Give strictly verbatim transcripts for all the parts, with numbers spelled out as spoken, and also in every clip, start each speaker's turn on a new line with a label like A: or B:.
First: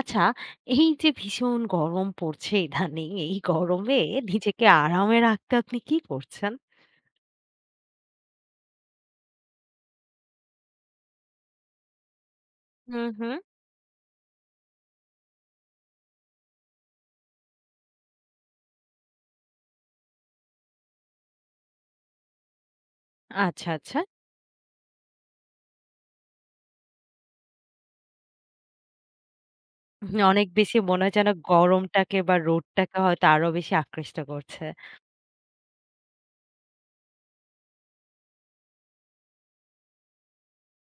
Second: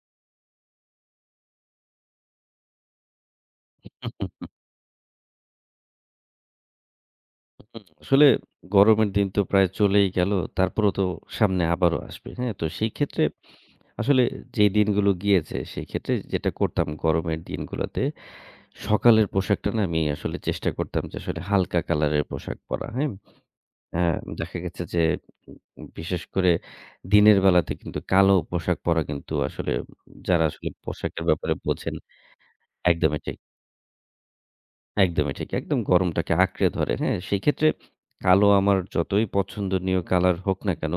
A: আচ্ছা, এই যে ভীষণ গরম পড়ছে ইদানিং, এই গরমে
B: হুম, হুম।
A: নিজেকে আরামে রাখতে আপনি কি করছেন?
B: আসলে গরমের দিন তো প্রায় চলেই গেল। তারপরেও তো সামনে আবারও আসবে। হ্যাঁ? তো সেই
A: হুম,
B: ক্ষেত্রে
A: হুম।
B: আসলে যে দিনগুলো গিয়েছে সেই ক্ষেত্রে যেটা করতাম গরমের দিনগুলোতে সকালের পোশাকটা না আমি আসলে চেষ্টা করতাম যে আসলে হালকা কালারের পোশাক পরা। হ্যাঁ?
A: আচ্ছা,
B: আ
A: আচ্ছা।
B: দেখা গেছে যে উম বিশেষ করে দিনের বেলাতে কিন্তু কালো পোশাক পরা কিন্তু আসলে
A: হুম,
B: যারা
A: অনেক
B: আসলে
A: বেশি মনে হয়
B: পোশাকের
A: যেন
B: ব্যাপারে বোঝেন
A: গরমটাকে বা রোদটাকে
B: একদমই
A: হয়তো
B: ঠিক।
A: আরো বেশি আকৃষ্ট করছে।
B: একদমই ঠিক। একদম গরমটাকে আঁকড়ে ধরে, হ্যাঁ? সেক্ষেত্রে কালো আমার যতই পছন্দনীয় কালার হোক না কেন,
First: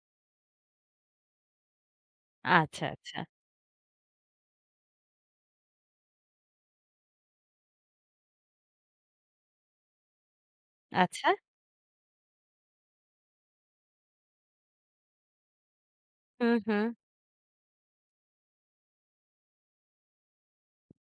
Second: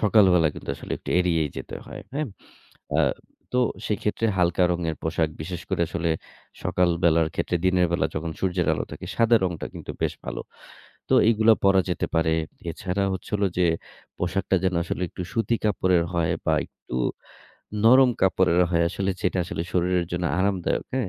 B: সকালবেলা কিন্তু আসলে একটু এড়িয়েই যেতে হয়, হ্যাঁ?
A: আচ্ছা,
B: আ
A: আচ্ছা,
B: তো সেক্ষেত্রে হালকা রঙের পোশাক বিশেষ করে আসলে সকাল বেলার ক্ষেত্রে দিনের বেলা যখন সূর্যের আলো থাকে সাদা রংটা কিন্তু বেশ ভালো। তো
A: আচ্ছা।
B: এইগুলা পরা যেতে পারে। এছাড়া হচ্ছে হলো যে পোশাকটা যেন আসলে একটু সুতি কাপড়ের হয় বা
A: হুম, হুম।
B: একটু নরম কাপড়ের হয় আসলে যেটা আসলে শরীরের জন্য আরামদায়ক, হ্যাঁ?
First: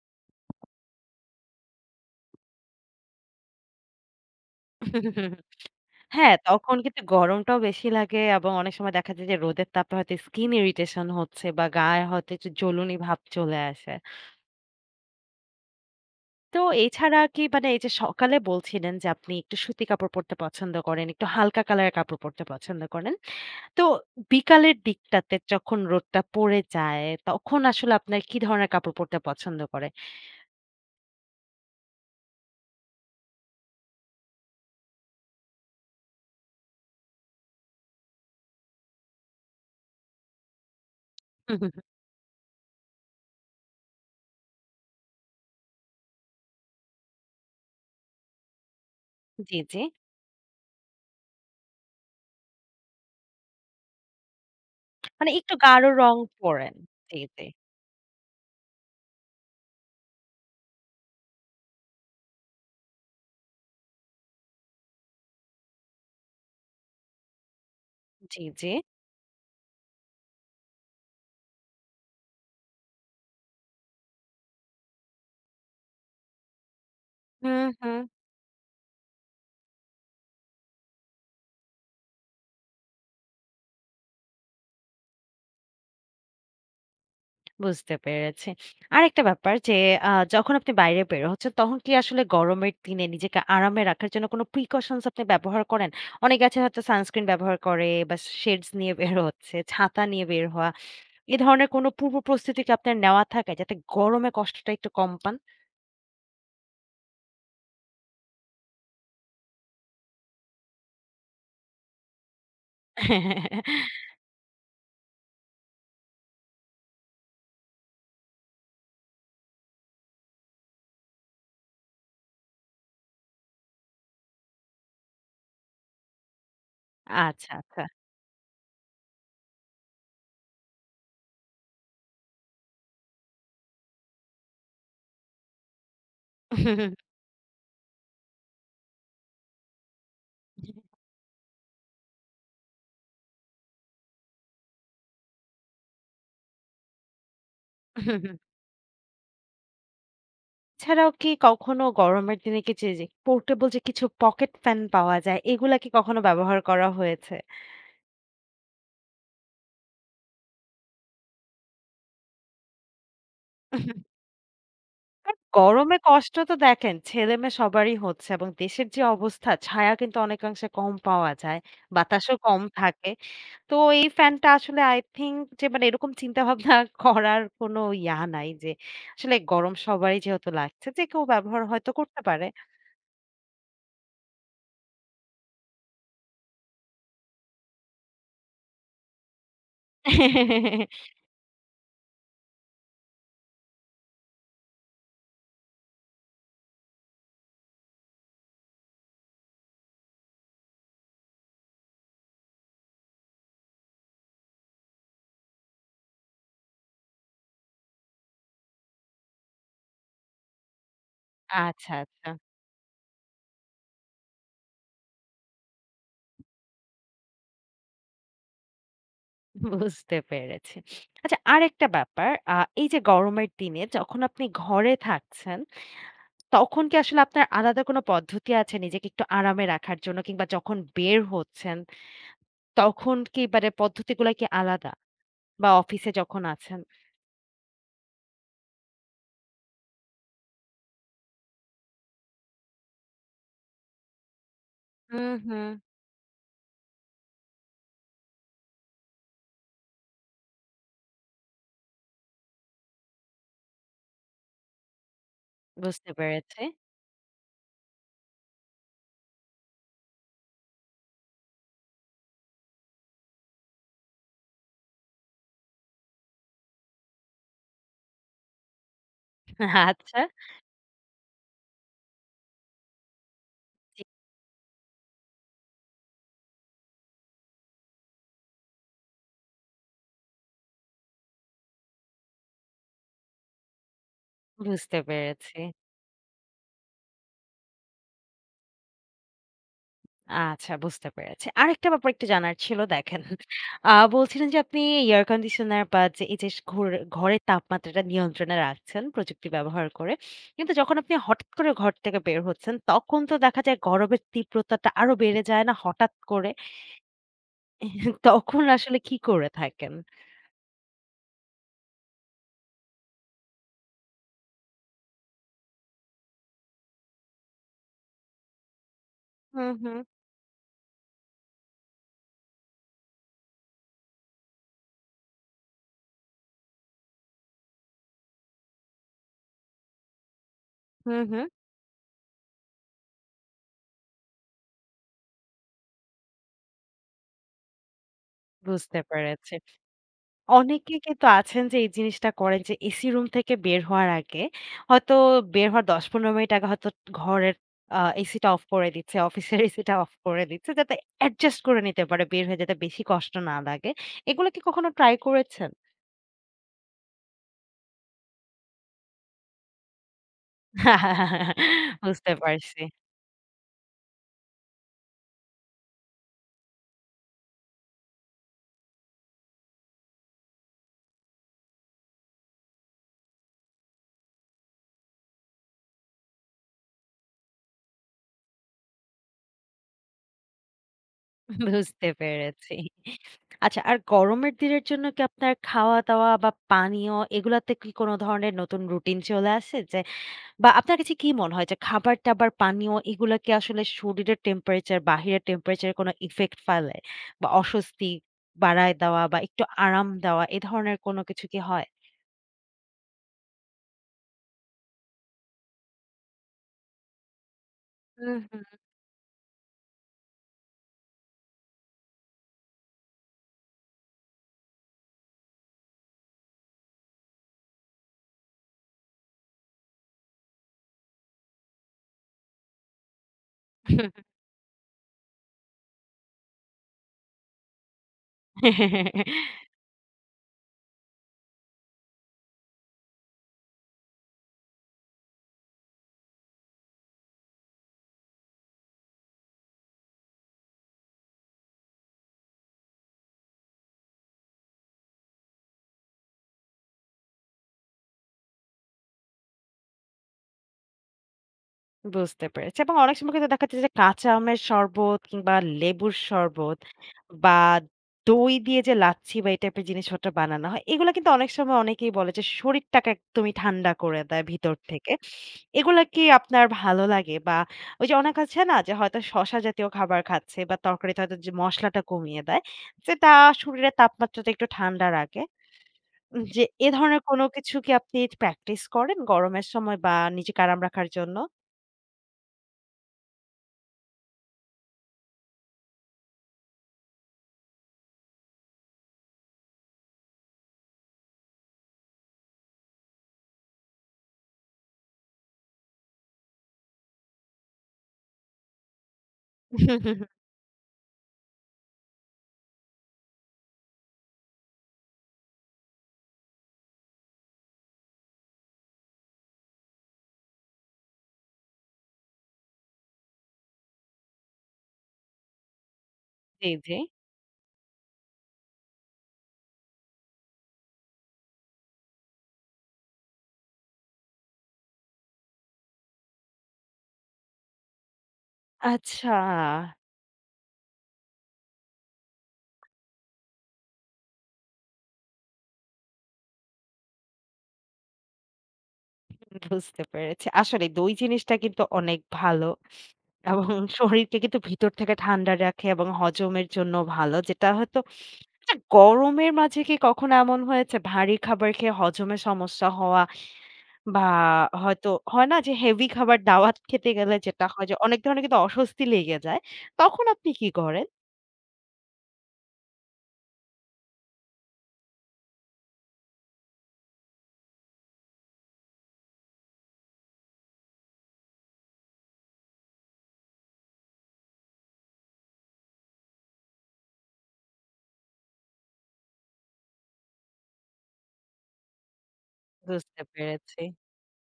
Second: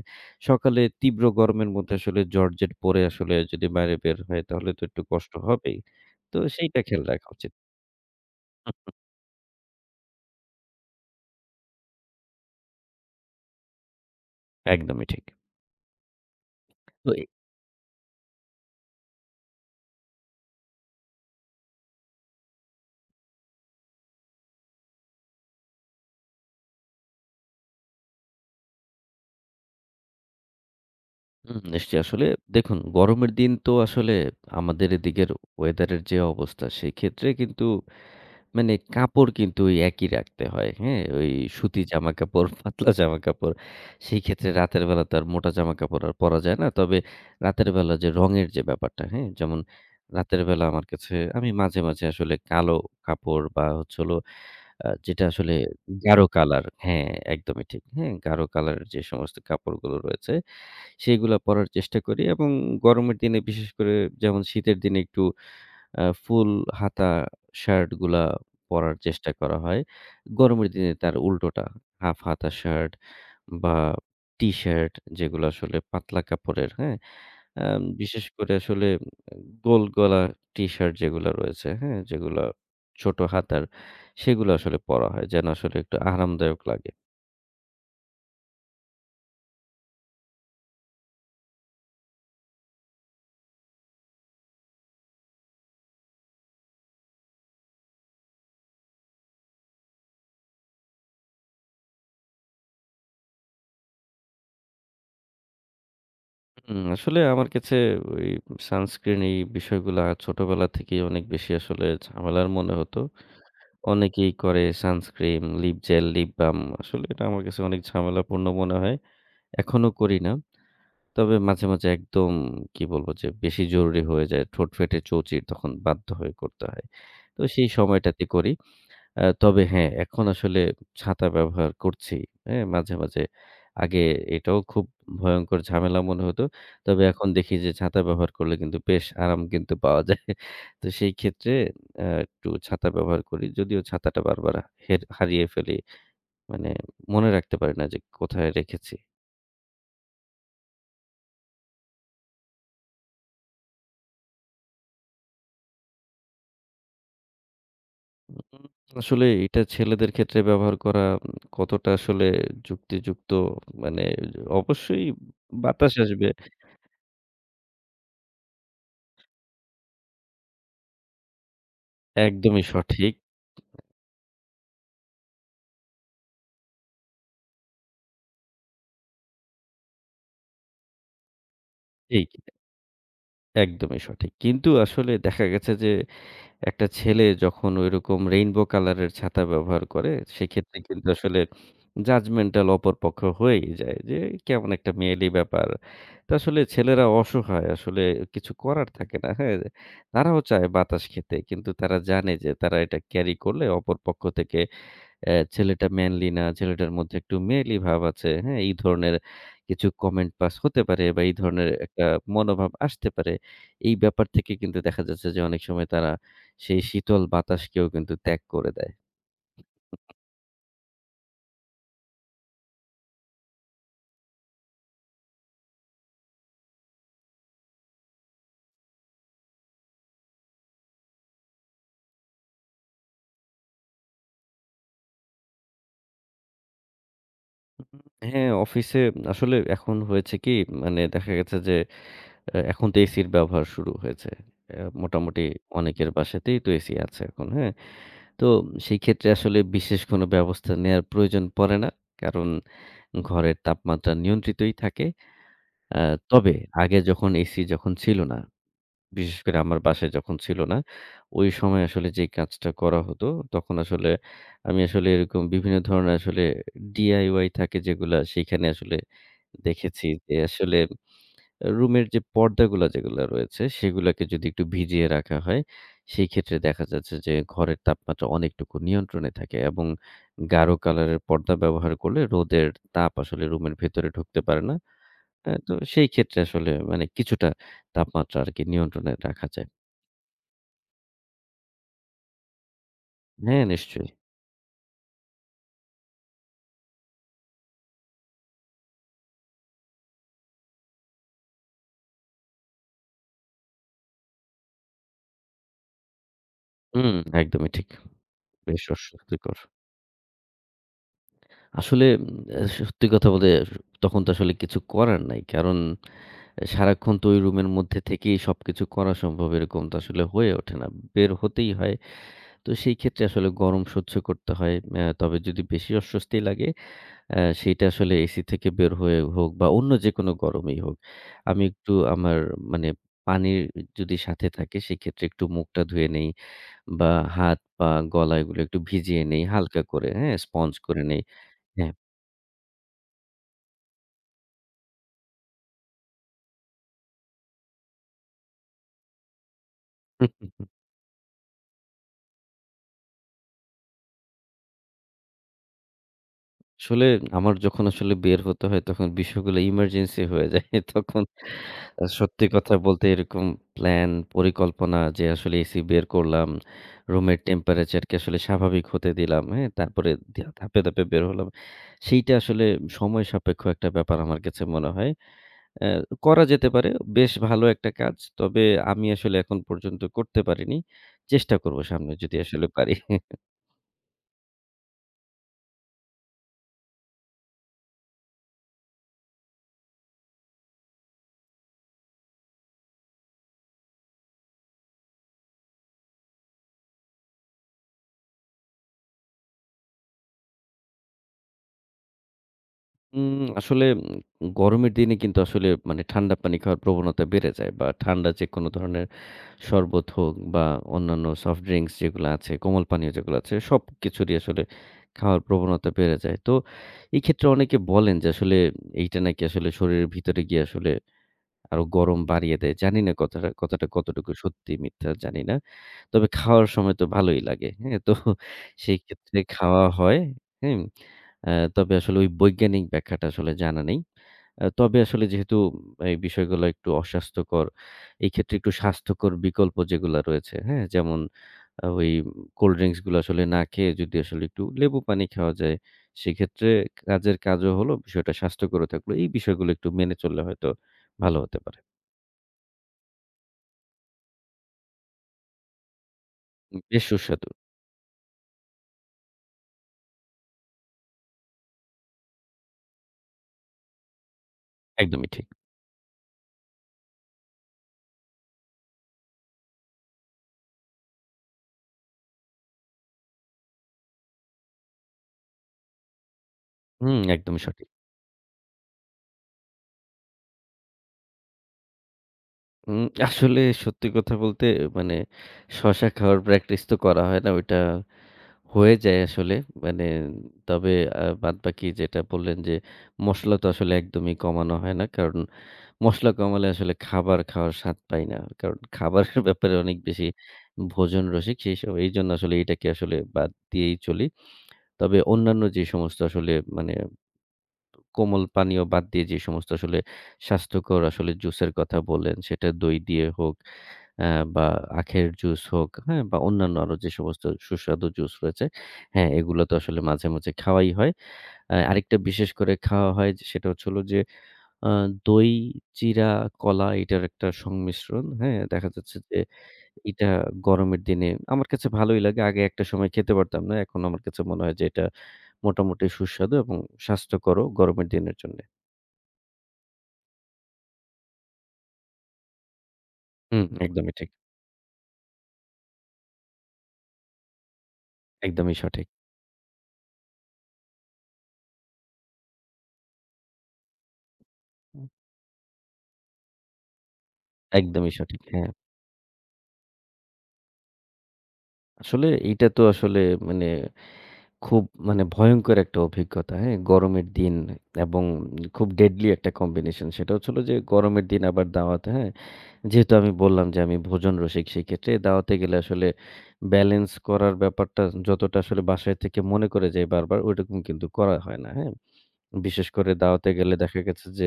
B: সকালে তীব্র গরমের মধ্যে আসলে জর্জেট পরে আসলে যদি বাইরে বের হয় তাহলে তো একটু কষ্ট হবেই।
A: হ্যাঁ,
B: তো
A: তখন
B: সেইটা
A: কিন্তু
B: খেয়াল রাখা উচিত।
A: গরমটাও বেশি লাগে এবং অনেক
B: হুম,
A: সময় দেখা যায় যে রোদের তাপে হয়তো স্কিন ইরিটেশন হচ্ছে বা গায়ে হয়তো একটু জ্বলুনি ভাব চলে আসে।
B: একদমই ঠিক।
A: তো
B: তো
A: এছাড়া
B: এ
A: কি মানে এই যে সকালে বলছিলেন যে আপনি একটু সুতি কাপড় পরতে পছন্দ করেন, একটু হালকা কালারের কাপড় পরতে পছন্দ করেন। তো বিকালের দিকটাতে যখন রোদটা পড়ে যায় তখন আসলে আপনার কি ধরনের কাপড় পরতে পছন্দ করে?
B: হুম, নিশ্চয়ই আসলে দেখুন গরমের দিন তো আসলে আমাদের এদিকের ওয়েদারের যে অবস্থা সেক্ষেত্রে কিন্তু মানে কাপড় কিন্তু ওই একই রাখতে হয়। হ্যাঁ? ওই
A: হুম, হুম, হুম।
B: সুতি জামাকাপড়, পাতলা জামাকাপড়। সেই ক্ষেত্রে রাতের বেলা তো আর মোটা জামাকাপড় আর পরা যায় না। তবে রাতের বেলা যে রঙের যে ব্যাপারটা, হ্যাঁ? যেমন
A: জি, জি।
B: রাতের বেলা আমার কাছে আমি মাঝে, মাঝে আসলে কালো কাপড় বা হচ্ছে হলো আ যেটা
A: মানে
B: আসলে
A: একটু গাঢ় রং
B: গাঢ় কালার
A: পড়েন।
B: হ্যাঁ,
A: জি, জি।
B: একদমই ঠিক। হ্যাঁ? গাঢ় কালারের যে সমস্ত কাপড়গুলো রয়েছে, সেইগুলা পরার চেষ্টা করি এবং গরমের দিনে বিশেষ করে যেমন শীতের দিনে একটু আ ফুল হাতা শার্টগুলা
A: জি, জি।
B: পরার চেষ্টা করা হয়। গরমের দিনে তার উল্টোটা। হাফ হাতা শার্ট বা টি-শার্ট যেগুলো আসলে পাতলা কাপড়ের, হ্যাঁ? আ
A: হুম, হুম।
B: বিশেষ করে আসলে গোল গলা টি-শার্ট যেগুলো রয়েছে, হ্যাঁ? যেগুলা ছোট হাতার, সেগুলো আসলে পরা হয়। যেন আসলে একটু আরামদায়ক লাগে।
A: বুঝতে পেরেছি। আরেকটা ব্যাপার যে আ যখন আপনি বাইরে বের হচ্ছেন, তখন কি আসলে গরমের দিনে নিজেকে আরামে রাখার জন্য কোনো precautions আপনি ব্যবহার করেন? অনেকে আছে হয়তো সানস্ক্রিন ব্যবহার করে বা shades নিয়ে বের হচ্ছে, ছাতা নিয়ে বের হওয়া। এ ধরনের কোনো পূর্ব প্রস্তুতি কি আপনার নেওয়া থাকে যাতে গরমে কষ্টটা একটু কম পান?
B: হুম, আসলে আমার কাছে ওই সানস্ক্রিন এই বিষয়গুলা ছোটবেলা থেকেই অনেক বেশি আসলে ঝামেলার মনে হতো। অনেকেই করে sunscreen, lip gel, lip balm. আসলে এটা আমার কাছে অনেক ঝামেলাপূর্ণ মনে হয়। এখনো করি না। তবে মাঝে, মাঝে একদম কি বলব যে বেশি জরুরি হয়ে যায়। ঠোঁট ফেটে চৌচির তখন বাধ্য হয়ে করতে হয়। তো
A: আচ্ছা,
B: সেই
A: আচ্ছা।
B: সময়টাতে করি। আ তবে হ্যাঁ, এখন আসলে ছাতা ব্যবহার করছি। হ্যাঁ? মাঝে, মাঝে। আগে এটাও খুব ভয়ংকর ঝামেলা মনে হতো। তবে এখন দেখি যে ছাতা ব্যবহার করলে কিন্তু বেশ আরাম কিন্তু পাওয়া যায়। তো সেই ক্ষেত্রে আ একটু ছাতা ব্যবহার করি। যদিও ছাতাটা বারবার হের হারিয়ে ফেলি। মানে মনে রাখতে পারি না যে কোথায় রেখেছি।
A: এছাড়াও কি কখনো গরমের দিনে কি যে, পোর্টেবল যে portable যে কিছু পকেট ফ্যান পাওয়া যায়, এগুলা কি কখনো ব্যবহার করা হয়েছে?
B: উম আসলে এটা ছেলেদের ক্ষেত্রে ব্যবহার করা উম কতটা আসলে যুক্তিযুক্ত মানে অবশ্যই
A: আর
B: বাতাস
A: গরমে
B: আসবে।
A: কষ্ট তো দেখেন ছেলেমেয়ে সবারই হচ্ছে এবং দেশের যে অবস্থা ছায়া কিন্তু অনেকাংশে কম পাওয়া যায়, বাতাসও কম
B: একদমই
A: থাকে।
B: সঠিক।
A: তো এই ফ্যানটা আসলে আই থিংক যে মানে এরকম চিন্তাভাবনা করার কোনো ইয়া নাই যে আসলে গরম সবারই যেহেতু লাগছে যে কেউ ব্যবহার হয়তো করতে
B: ঠিক।
A: পারে।
B: একদমই সঠিক। কিন্তু আসলে দেখা গেছে যে একটা ছেলে যখন ঐরকম রেইনবো কালারের ছাতা ব্যবহার করে, সেক্ষেত্রে কিন্তু আসলে জাজমেন্টাল অপর পক্ষ হয়েই যায় যে কেমন একটা মেয়েলি ব্যাপার। তো আসলে ছেলেরা অসহায় আসলে কিছু করার থাকে না। হ্যাঁ? তারাও চায় বাতাস খেতে। কিন্তু তারা জানে যে তারা এটা ক্যারি করলে অপর পক্ষ থেকে অ্যা ছেলেটা manly না, ছেলেটার মধ্যে একটু মেয়েলি ভাব আছে। হ্যাঁ? এই ধরনের কিছু কমেন্ট পাস হতে পারে বা এই ধরনের
A: আচ্ছা,
B: একটা
A: আচ্ছা
B: মনোভাব আসতে পারে। এই ব্যাপার থেকে কিন্তু দেখা যাচ্ছে যে অনেক সময় তারা সেই শীতল বাতাসকেও কিন্তু ত্যাগ করে দেয়।
A: বুঝতে পেরেছি। আচ্ছা আরেকটা ব্যাপার আ এই যে গরমের দিনে যখন আপনি ঘরে থাকছেন তখন কি আসলে আপনার আলাদা কোনো পদ্ধতি আছে নিজেকে একটু আরামে রাখার জন্য? কিংবা যখন বের হচ্ছেন, তখন কি মানে পদ্ধতিগুলা কি আলাদা? বা অফিসে যখন আছেন?
B: হ্যাঁ, অফিসে আসলে এখন হয়েছে কি মানে দেখা গেছে যে অ্যা এখন তো এসির ব্যবহার শুরু হয়েছে। অ্যা
A: হুম,
B: মোটামুটি
A: হুম।
B: অনেকের বাসাতেই তো এসি আছে এখন। হ্যাঁ? তো সেই ক্ষেত্রে আসলে বিশেষ কোনো ব্যবস্থা নেয়ার প্রয়োজন পড়ে না। কারণ ঘরের তাপমাত্রা নিয়ন্ত্রিতই থাকে। আ
A: বুঝতে
B: তবে
A: পেরেছি।
B: আগে যখন এসি যখন ছিল না, বিশেষ করে আমার বাসায় যখন ছিল না, ওই সময় আসলে যে কাজটা করা হতো, তখন আসলে আমি আসলে এরকম বিভিন্ন ধরনের আসলে ডিআইওয়াই থাকে যেগুলা, সেখানে আসলে দেখেছি
A: আচ্ছা,
B: যে আসলে রুমের যে পর্দাগুলা যেগুলা রয়েছে, সেগুলাকে যদি একটু ভিজিয়ে রাখা হয়, সেই ক্ষেত্রে দেখা যাচ্ছে যে ঘরের তাপমাত্রা অনেকটুকু নিয়ন্ত্রণে থাকে এবং গাঢ় কালারের পর্দা ব্যবহার করলে রোদের তাপ আসলে রুমের ভেতরে ঢুকতে পারে না।
A: বুঝতে
B: আ
A: পেরেছি।
B: তো সেই ক্ষেত্রে আসলে মানে কিছুটা তাপমাত্রা আরকি নিয়ন্ত্রণে রাখা যায়।
A: আচ্ছা বুঝতে পেরেছি। আরেকটা ব্যাপার একটু জানার ছিল দেখেন,
B: হ্যাঁ,
A: আ
B: নিশ্চয়ই। জি।
A: বলছিলেন যে আপনি এয়ার কন্ডিশনার বা যে এই যে ঘর ঘরের তাপমাত্রাটা নিয়ন্ত্রণে রাখছেন প্রযুক্তি ব্যবহার করে। কিন্তু যখন আপনি হঠাৎ করে ঘর থেকে বের হচ্ছেন তখন তো দেখা যায় গরমের তীব্রতাটা আরো বেড়ে যায় না হঠাৎ করে?
B: হুম, একদমই ঠিক।
A: তখন
B: বেশ
A: আসলে কি করে
B: অস্বস্তিকর।
A: থাকেন?
B: আসলে উম সত্যি কথা বলতে তখন তো আসলে কিছু করার নাই। কারণ সারাক্ষণ তো ওই রুমের মধ্যে থেকেই সবকিছু করা সম্ভব
A: হুম,
B: এরকম তো
A: হুম,
B: আসলে হয়ে ওঠে না। বের হতেই হয়। তো সেই ক্ষেত্রে আসলে গরম সহ্য করতে হয়। আ তবে যদি বেশি অস্বস্তি লাগে অ্যা সেইটা আসলে এসি থেকে বের হয়ে হোক বা অন্য যেকোনো গরমেই হোক,
A: হুম, হুম।
B: আমি একটু আমার মানে পানির যদি সাথে থাকে সেক্ষেত্রে একটু মুখটা ধুয়ে নেই বা হাত, পা, গলা এগুলো একটু
A: বুঝতে
B: ভিজিয়ে নেই
A: পেরেছি।
B: হালকা করে, হ্যাঁ? স্পঞ্জ
A: অনেকে
B: করে নেই।
A: কিন্তু আছেন যে এই
B: হ্যাঁ।
A: জিনিসটা করেন যে এসি রুম থেকে বের হওয়ার আগে হয়তো বের হওয়ার দশ পনেরো মিনিট আগে হয়তো ঘরের আ এসিটা অফ করে দিচ্ছে, অফিসের এসিটা অফ করে দিচ্ছে যাতে অ্যাডজাস্ট করে নিতে পারে বের হয়ে যাতে বেশি কষ্ট না লাগে। এগুলো কি কখনো ট্রাই করেছেন?
B: আসলে আমার যখন আসলে বের হতে হয় তখন বিষয়গুলো ইমার্জেন্সি হয়ে যায়। তখন আ
A: বুঝতে
B: সত্যি কথা
A: পারছি।
B: বলতে এরকম প্ল্যান, পরিকল্পনা যে আসলে এসি বের করলাম, রুমের টেম্পারেচারকে আসলে স্বাভাবিক হতে দিলাম, হ্যাঁ? তারপরে ধা ধাপে, ধাপে বের হলাম। সেইটা আসলে সময় সাপেক্ষ একটা ব্যাপার আমার কাছে মনে হয়। অ্যা করা যেতে পারে, বেশ ভালো একটা কাজ। তবে আমি আসলে এখন পর্যন্ত করতে পারিনি। চেষ্টা করব
A: বুঝতে
B: সামনে যদি আসলে
A: পেরেছি।
B: পারি।
A: আচ্ছা আর গরমের দিনের জন্য কি আপনার খাওয়া-দাওয়া বা পানীয় এগুলাতে কি কোন ধরনের নতুন রুটিন চলে আসে? যে বা আপনার কাছে কি মনে হয় যে খাবার-দাবার, পানীয় এগুলা কি আসলে শরীরের টেম্পারেচার, বাহিরের টেম্পারেচার এর কোনো ইফেক্ট ফেলে? বা অস্বস্তি বাড়ায় দেওয়া বা একটু আরাম দেওয়া এ ধরনের কোনো কিছু কি হয়?
B: উম আসলে উম গরমের দিনে কিন্তু আসলে মানে ঠান্ডা পানি খাওয়ার প্রবণতা বেড়ে যায় বা ঠান্ডা
A: হুম, হুম।
B: যেকোনো ধরনের শরবত হোক বা অন্যান্য সফট ড্রিংকস যেগুলো আছে, কোমল পানীয় যেগুলো আছে, সবকিছুরই আসলে খাওয়ার প্রবণতা বেড়ে যায়। তো এই ক্ষেত্রে অনেকে বলেন যে আসলে এইটা নাকি আসলে শরীরের ভিতরে গিয়ে আসলে আরো গরম বাড়িয়ে দেয়। জানি না কথাটা কথাটা কতটুকু সত্যি মিথ্যা জানি না। তবে খাওয়ার সময় তো ভালোই লাগে। হ্যাঁ? তো সেই ক্ষেত্রে খাওয়া হয়। হুম? আ তবে আসলে ওই বৈজ্ঞানিক ব্যাখ্যাটা আসলে জানা নেই। আ তবে আসলে যেহেতু এই বিষয়গুলো একটু অস্বাস্থ্যকর, এই ক্ষেত্রে একটু স্বাস্থ্যকর বিকল্প যেগুলা রয়েছে, হ্যাঁ? যেমন আ ওই কোল্ড ড্রিংকস গুলো আসলে না খেয়ে যদি আসলে একটু লেবু পানি খাওয়া যায়, সেক্ষেত্রে কাজের কাজও হলো, বিষয়টা স্বাস্থ্যকরও থাকলো। এই বিষয়গুলো একটু মেনে চললে হয়তো ভালো হতে পারে।
A: বুঝতে পেরেছি এবং অনেক সময় কিন্তু দেখা যাচ্ছে যে কাঁচা আমের শরবত কিংবা লেবুর শরবত
B: বেশ সুস্বাদু।
A: বা দই দিয়ে যে লাচ্ছি বা এই টাইপের জিনিসপত্র বানানো হয় এগুলো কিন্তু অনেক সময় অনেকেই বলে যে শরীরটাকে একদমই ঠান্ডা করে দেয় ভিতর থেকে
B: একদমই ঠিক।
A: এগুলা কি আপনার ভালো লাগে বা ওই যে অনেক আছে না যে হয়তো শসা জাতীয় খাবার খাচ্ছে বা তরকারিতে হয়তো যে মশলাটা কমিয়ে দেয় যেটা শরীরের তাপমাত্রাটা একটু ঠান্ডা রাখে উম, যে এ
B: হুম,
A: ধরনের কোনো
B: একদমই
A: কিছু
B: সঠিক।
A: কি আপনি প্র্যাকটিস করেন গরমের সময় বা নিজেকে আরাম রাখার জন্য
B: উম আসলে সত্যি কথা বলতে মানে শশা খাওয়ার প্র্যাকটিস তো করা হয় না। ওইটা হয়ে যায় আসলে। মানে তবে আ বাদবাকি যেটা বললেন যে, মসলা তো আসলে একদমই কমানো হয় না। কারণ মসলা কমালে আসলে খাবার খাওয়ার স্বাদ পাই না। কারণ খাবারের ব্যাপারে অনেক বেশি ভোজন রসিক। সেই স এইজন্য আসলে এটাকে আসলে বাদ দিয়েই চলি। তবে অন্যান্য যে সমস্ত আসলে মানে কোমল পানীয় বাদ দিয়ে যে সমস্ত আসলে স্বাস্থ্যকর আসলে জুসের কথা বললেন, সেটা দই দিয়ে হোক আ বা আখের জুস হোক, হ্যাঁ? বা
A: জি,
B: অন্যান্য আরো
A: জি।
B: যে সমস্ত সুস্বাদু জুস রয়েছে, হ্যাঁ, এগুলো তো আসলে মাঝে, মাঝে খাওয়াই হয়। আ আরেকটা বিশেষ করে খাওয়া হয় যে সেটা হচ্ছে হলো যে আ দই, চিরা, কলা এটার একটা সংমিশ্রণ, হ্যাঁ? দেখা যাচ্ছে
A: আচ্ছা,
B: যে এটা গরমের দিনে আমার কাছে ভালোই লাগে। আগে একটা সময় খেতে পারতাম না। এখন আমার কাছে মনে হয় যে এটা মোটামুটি সুস্বাদু এবং স্বাস্থ্যকরও গরমের দিনের জন্যে।
A: বুঝতে পেরেছি। আসলে দই জিনিসটা কিন্তু অনেক ভালো
B: হুম,
A: এবং
B: একদমই ঠিক।
A: শরীরকে কিন্তু ভিতর থেকে ঠান্ডা রাখে এবং হজমের জন্য ভালো। যেটা হয়তো আচ্ছা
B: একদমই সঠিক।
A: গরমের মাঝে কি কখনো এমন হয়েছে ভারী খাবার খেয়ে হজমে সমস্যা হওয়া বা হয়তো হয় না যে হেভি খাবার দাওয়াত খেতে গেলে যেটা হয় যে
B: একদমই
A: অনেক
B: সঠিক।
A: ধরনের কিন্তু
B: হ্যাঁ,
A: অস্বস্তি লেগে যায়। তখন আপনি কি করেন?
B: আসলে এইটা তো আসলে মানে খুব মানে ভয়ংকর একটা অভিজ্ঞতা, হ্যাঁ? গরমের দিন এবং খুব deadly একটা combination সেটা হচ্ছিল যে গরমের দিন আবার দাওয়াতে, হ্যাঁ? যেহেতু আমি বললাম যে আমি ভোজন রসিক সেক্ষেত্রে দাওয়াতে গেলে আসলে ব্যালেন্স করার ব্যাপারটা যতটা আসলে বাসায় থেকে মনে করে যাই বারবার ওইরকম কিন্তু করা হয় না, হ্যাঁ? বিশেষ করে
A: বুঝতে
B: দাওয়াতে গেলে
A: পেরেছি।
B: দেখা গেছে যে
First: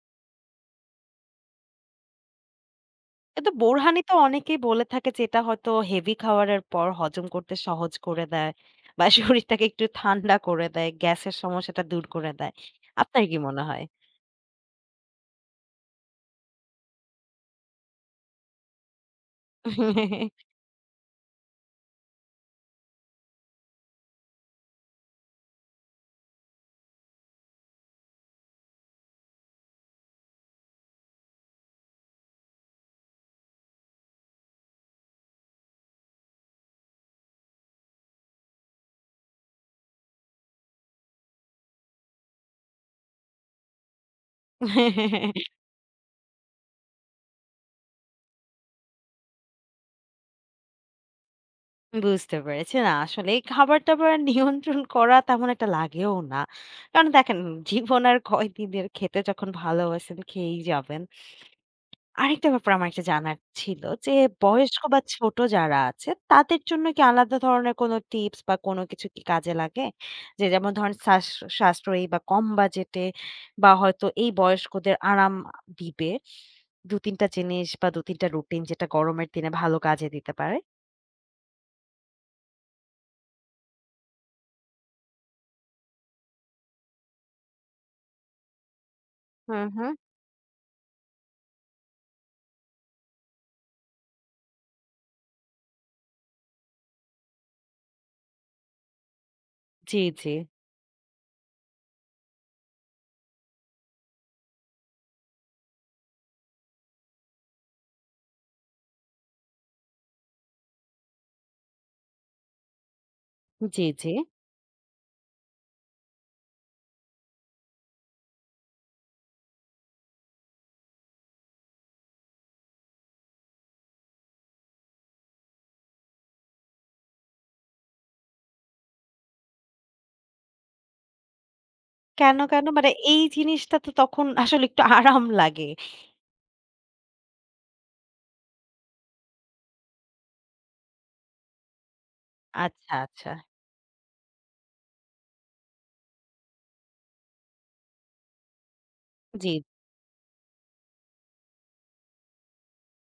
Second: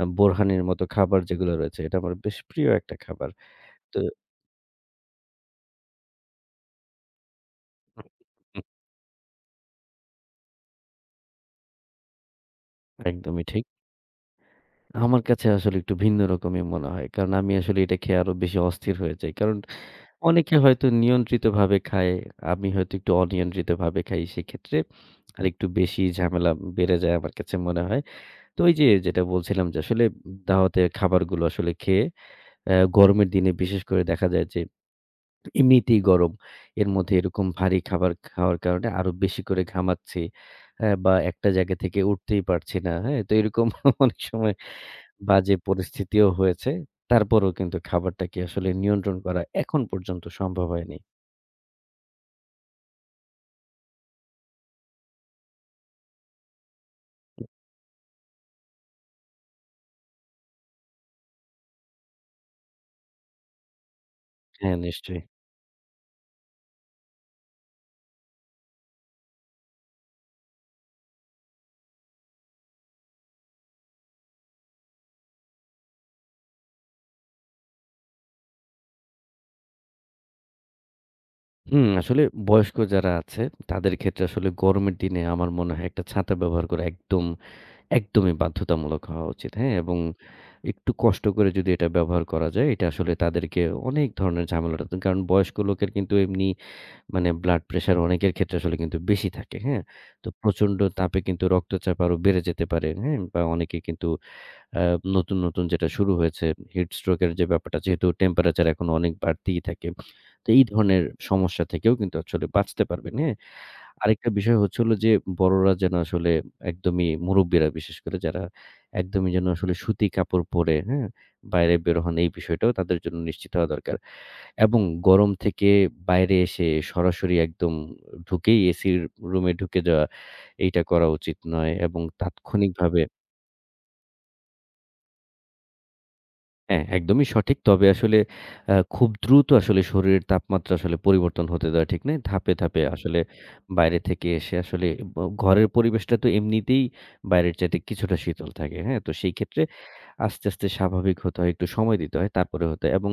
B: আ বোরহানির মতো খাবার যেগুলো রয়েছে এটা আমার বেশ প্রিয় একটা খাবার।
A: কিন্তু
B: তো
A: বোরহানি তো অনেকেই বলে থাকে যে এটা হয়তো হেভি খাবারের পর হজম করতে সহজ করে দেয় বা শরীরটাকে একটু ঠান্ডা করে দেয়, গ্যাসের সমস্যাটা দূর করে দেয়। আপনার কি
B: একদমই
A: মনে
B: ঠিক।
A: হয়?
B: আমার কাছে আসলে একটু ভিন্ন রকমই মনে হয়। কারণ আমি আসলে এটা খেয়ে আরো বেশি অস্থির হয়ে যাই। কারণ অনেকে হয়তো নিয়ন্ত্রিতভাবে খায়, আমি হয়তো একটু অনিয়ন্ত্রিতভাবে খাই। সেক্ষেত্রে আরেকটু বেশি ঝামেলা বেড়ে যায় আমার কাছে মনে হয়। তো ওই যে যেটা বলছিলাম যে আসলে দাওয়াতের খাবারগুলো আসলে খেয়ে আ গরমের দিনে বিশেষ করে দেখা যায় যে এমনিতেই গরম। এর মধ্যে এরকম ভারী খাবার খাওয়ার কারণে আরো বেশি করে ঘামাচ্ছি। হ্যাঁ? বা একটা জায়গা থেকে উঠতেই পারছি না। হ্যাঁ? তো এরকম অনেক সময় বাজে পরিস্থিতিও হয়েছে। তারপরেও কিন্তু খাবারটাকে আসলে নিয়ন্ত্রণ করা এখন পর্যন্ত সম্ভব হয়নি।
A: বুঝতে পেরেছি। না আসলে এই খাবার-দাবার নিয়ন্ত্রণ করা তেমন একটা লাগেও না। কারণ দেখেন জীবন আর কয়দিনের খেতে যখন ভালোবাসেন খেয়েই যাবেন। আরেকটা ব্যাপার আমার একটা জানার ছিল যে,
B: হ্যাঁ,
A: বয়স্ক বা
B: নিশ্চয়ই।
A: ছোট যারা আছে, তাদের জন্য কি আলাদা ধরনের কোনো টিপস বা কোনো কিছু কি কাজে লাগে? যে যেমন ধরেন শ্বাস সাশ্রয়ী বা কম বাজেটে বা হয়তো এই বয়স্কদের আরাম দিবে। দুই তিন টা জিনিস বা দুই তিন টা রুটিন যেটা গরমের দিনে ভালো কাজে দিতে পারে।
B: হুম, আসলে বয়স্ক যারা আছে তাদের ক্ষেত্রে আসলে গরমের দিনে আমার মনে হয় একটা ছাতা ব্যবহার করা একদম, একদমই বাধ্যতামূলক হওয়া উচিত।
A: হুম,
B: হ্যাঁ?
A: হুম।
B: এবং একটু কষ্ট করে যদি এটা ব্যবহার করা যায় এটা আসলে তাদেরকে অনেক ধরনের ঝামেলাটা কারণ বয়স্ক লোকের কিন্তু এমনি মানে ব্লাড প্রেশার অনেকের ক্ষেত্রে আসলে কিন্তু বেশি থাকে। হ্যাঁ?
A: জি,
B: তো
A: জি।
B: প্রচন্ড তাপে কিন্তু রক্তচাপ আরো বেড়ে যেতে পারে। হ্যাঁ? বা অনেকে কিন্তু আ নতুন, নতুন যেটা শুরু হয়েছে হিট স্ট্রোক এর যে ব্যাপারটা যেহেতু টেম্পারেচার এখন অনেক বাড়তিই থাকে। তো এই ধরনের সমস্যা থেকেও কিন্তু আসলে বাঁচতে পারবেন, হ্যাঁ?
A: জি, জি।
B: আরেকটা বিষয় হচ্ছে হলো যে বড়রা যেন আসলে একদমই মুরুব্বিরা বিশেষ করে যারা একদমই যেন আসলে সুতি কাপড় পরে, হ্যাঁ? বাইরে বের হন এই বিষয়টাও তাদের জন্য নিশ্চিত হওয়া দরকার। এবং গরম থেকে বাইরে এসে সরাসরি একদম ঢুকেই এসির রুমে ঢুকে যাওয়া এইটা করা উচিত নয় এবং
A: কেন, কেন? মানে
B: তাৎক্ষণিকভাবে
A: এই জিনিসটা তো তখন আসলে একটু আরাম লাগে।
B: হ্যাঁ, একদমই সঠিক। তবে আসলে আ খুব দ্রুত আসলে শরীরের তাপমাত্রা আসলে পরিবর্তন হতে দেওয়া ঠিক নয়। ধাপে, ধাপে
A: আচ্ছা,
B: আসলে
A: আচ্ছা।
B: বাইরে থেকে এসে আসলে ব ঘরের পরিবেশটা তো এমনিতেই বাইরের চাইতে কিছুটা শীতল থাকে। হ্যাঁ? তো সেই
A: জি,
B: ক্ষেত্রে আস্তে, আস্তে স্বাভাবিক হতে হয়, একটু সময় দিতে হয়, তারপরে হতে হয় এবং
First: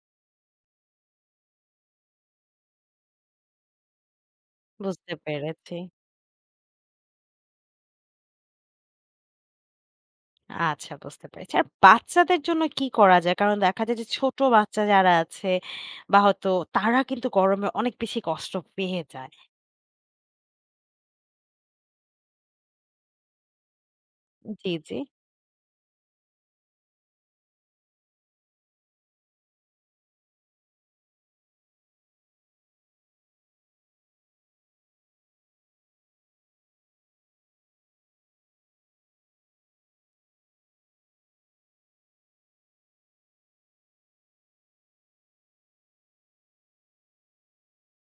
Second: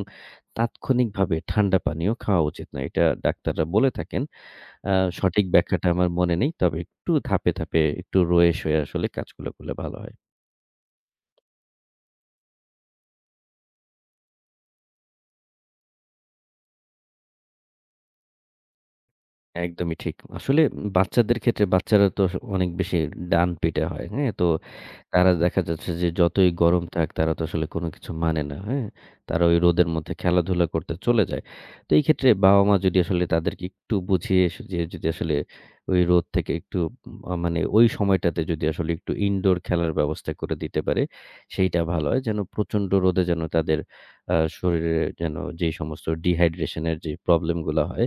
B: তাৎক্ষণিকভাবে ঠান্ডা পানীয় খাওয়া উচিত না। এটা ডাক্তাররা বলে থাকেন। আ
A: বুঝতে
B: সঠিক
A: পেরেছি।
B: ব্যাখ্যাটা আমার মনে নেই। তবে একটু ধাপে, ধাপে একটু রয়ে-সয়ে আসলে কাজগুলো করলে ভালো হয়।
A: আচ্ছা বুঝতে পেরেছি। আর বাচ্চাদের জন্য কি করা যায়? কারণ দেখা যায় যে ছোট বাচ্চা যারা আছে বা হয়তো তারা কিন্তু গরমে অনেক বেশি কষ্ট পেয়ে যায়।
B: একদমই ঠিক। আসলে বাচ্চাদের ক্ষেত্রে বাচ্চারা তো আস অনেক বেশি ডানপিটে হয়। হ্যাঁ? তো
A: জি, জি,
B: তারা দেখা যাচ্ছে যে যতই গরম থাক তারা তো আসলে কোনো কিছু মানে না। হ্যাঁ? তারা ওই রোদের মধ্যে খেলাধুলা করতে চলে যায়। তো এই ক্ষেত্রে বাবা-মা যদি আসলে তাদেরকে একটু বুঝিয়ে সুঝিয়ে যদি আসলে ওই রোদ থেকে একটু আ মানে ওই সময়টাতে যদি আসলে একটু ইনডোর খেলার ব্যবস্থা করে দিতে পারে, সেইটা ভালো হয়। যেন প্রচণ্ড রোদে যেন তাদের আ শরীরে যেন যেই সমস্ত ডিহাইড্রেশন এর যে প্রবলেম গুলা হয়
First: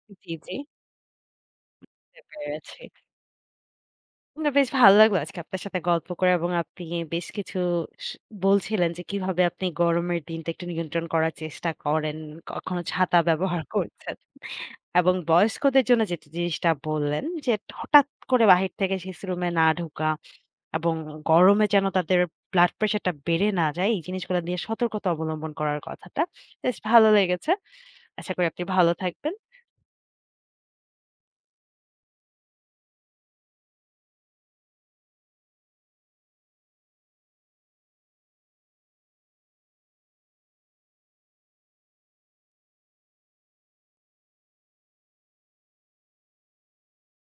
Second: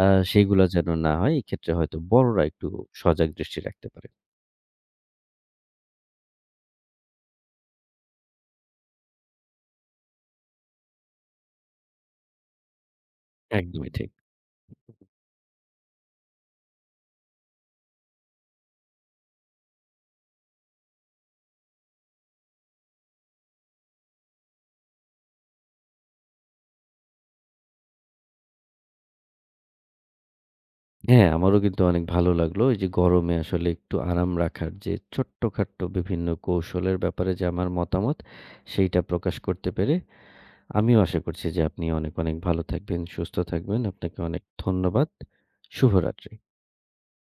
B: আ
A: জি, জি।
B: সেইগুলা যেন না হয়। এক্ষেত্রে হয়তো
A: বুঝতে
B: বড়রা একটু
A: পেরেছি।
B: সজাগ দৃষ্টি রাখতে পারে।
A: না বেশ ভালো লাগলো আজকে আপনার সাথে গল্প করে এবং আপনি বেশ কিছু স বলছিলেন যে কিভাবে আপনি গরমের দিনটা একটু নিয়ন্ত্রণ করার চেষ্টা করেন, কখনো ছাতা ব্যবহার
B: একদমই ঠিক।
A: করছেন। এবং বয়স্কদের জন্য যেটা জিনিসটা বললেন যে, হঠাৎ করে বাহির থেকে সিসি রুমে না ঢোকা এবং গরমে যেন তাদের ব্লাড প্রেশারটা বেড়ে না যায়, এই জিনিসগুলো নিয়ে সতর্কতা অবলম্বন করার কথাটা বেশ ভালো লেগেছে। আশা করি আপনি ভালো থাকবেন।
B: হ্যাঁ, আমারও কিন্তু অনেক ভালো লাগলো। এই যে গরমে আসলে একটু আরাম রাখার যে ছোট্টখাট্ট বিভিন্ন কৌশলের ব্যাপারে যে আমার মতামত, সেইটা প্রকাশ করতে পেরে আমিও আশা করছি যে আপনি অনেক, অনেক ভালো থাকবেন, সুস্থ থাকবেন। আপনাকে অনেক ধন্যবাদ। শুভরাত্রি।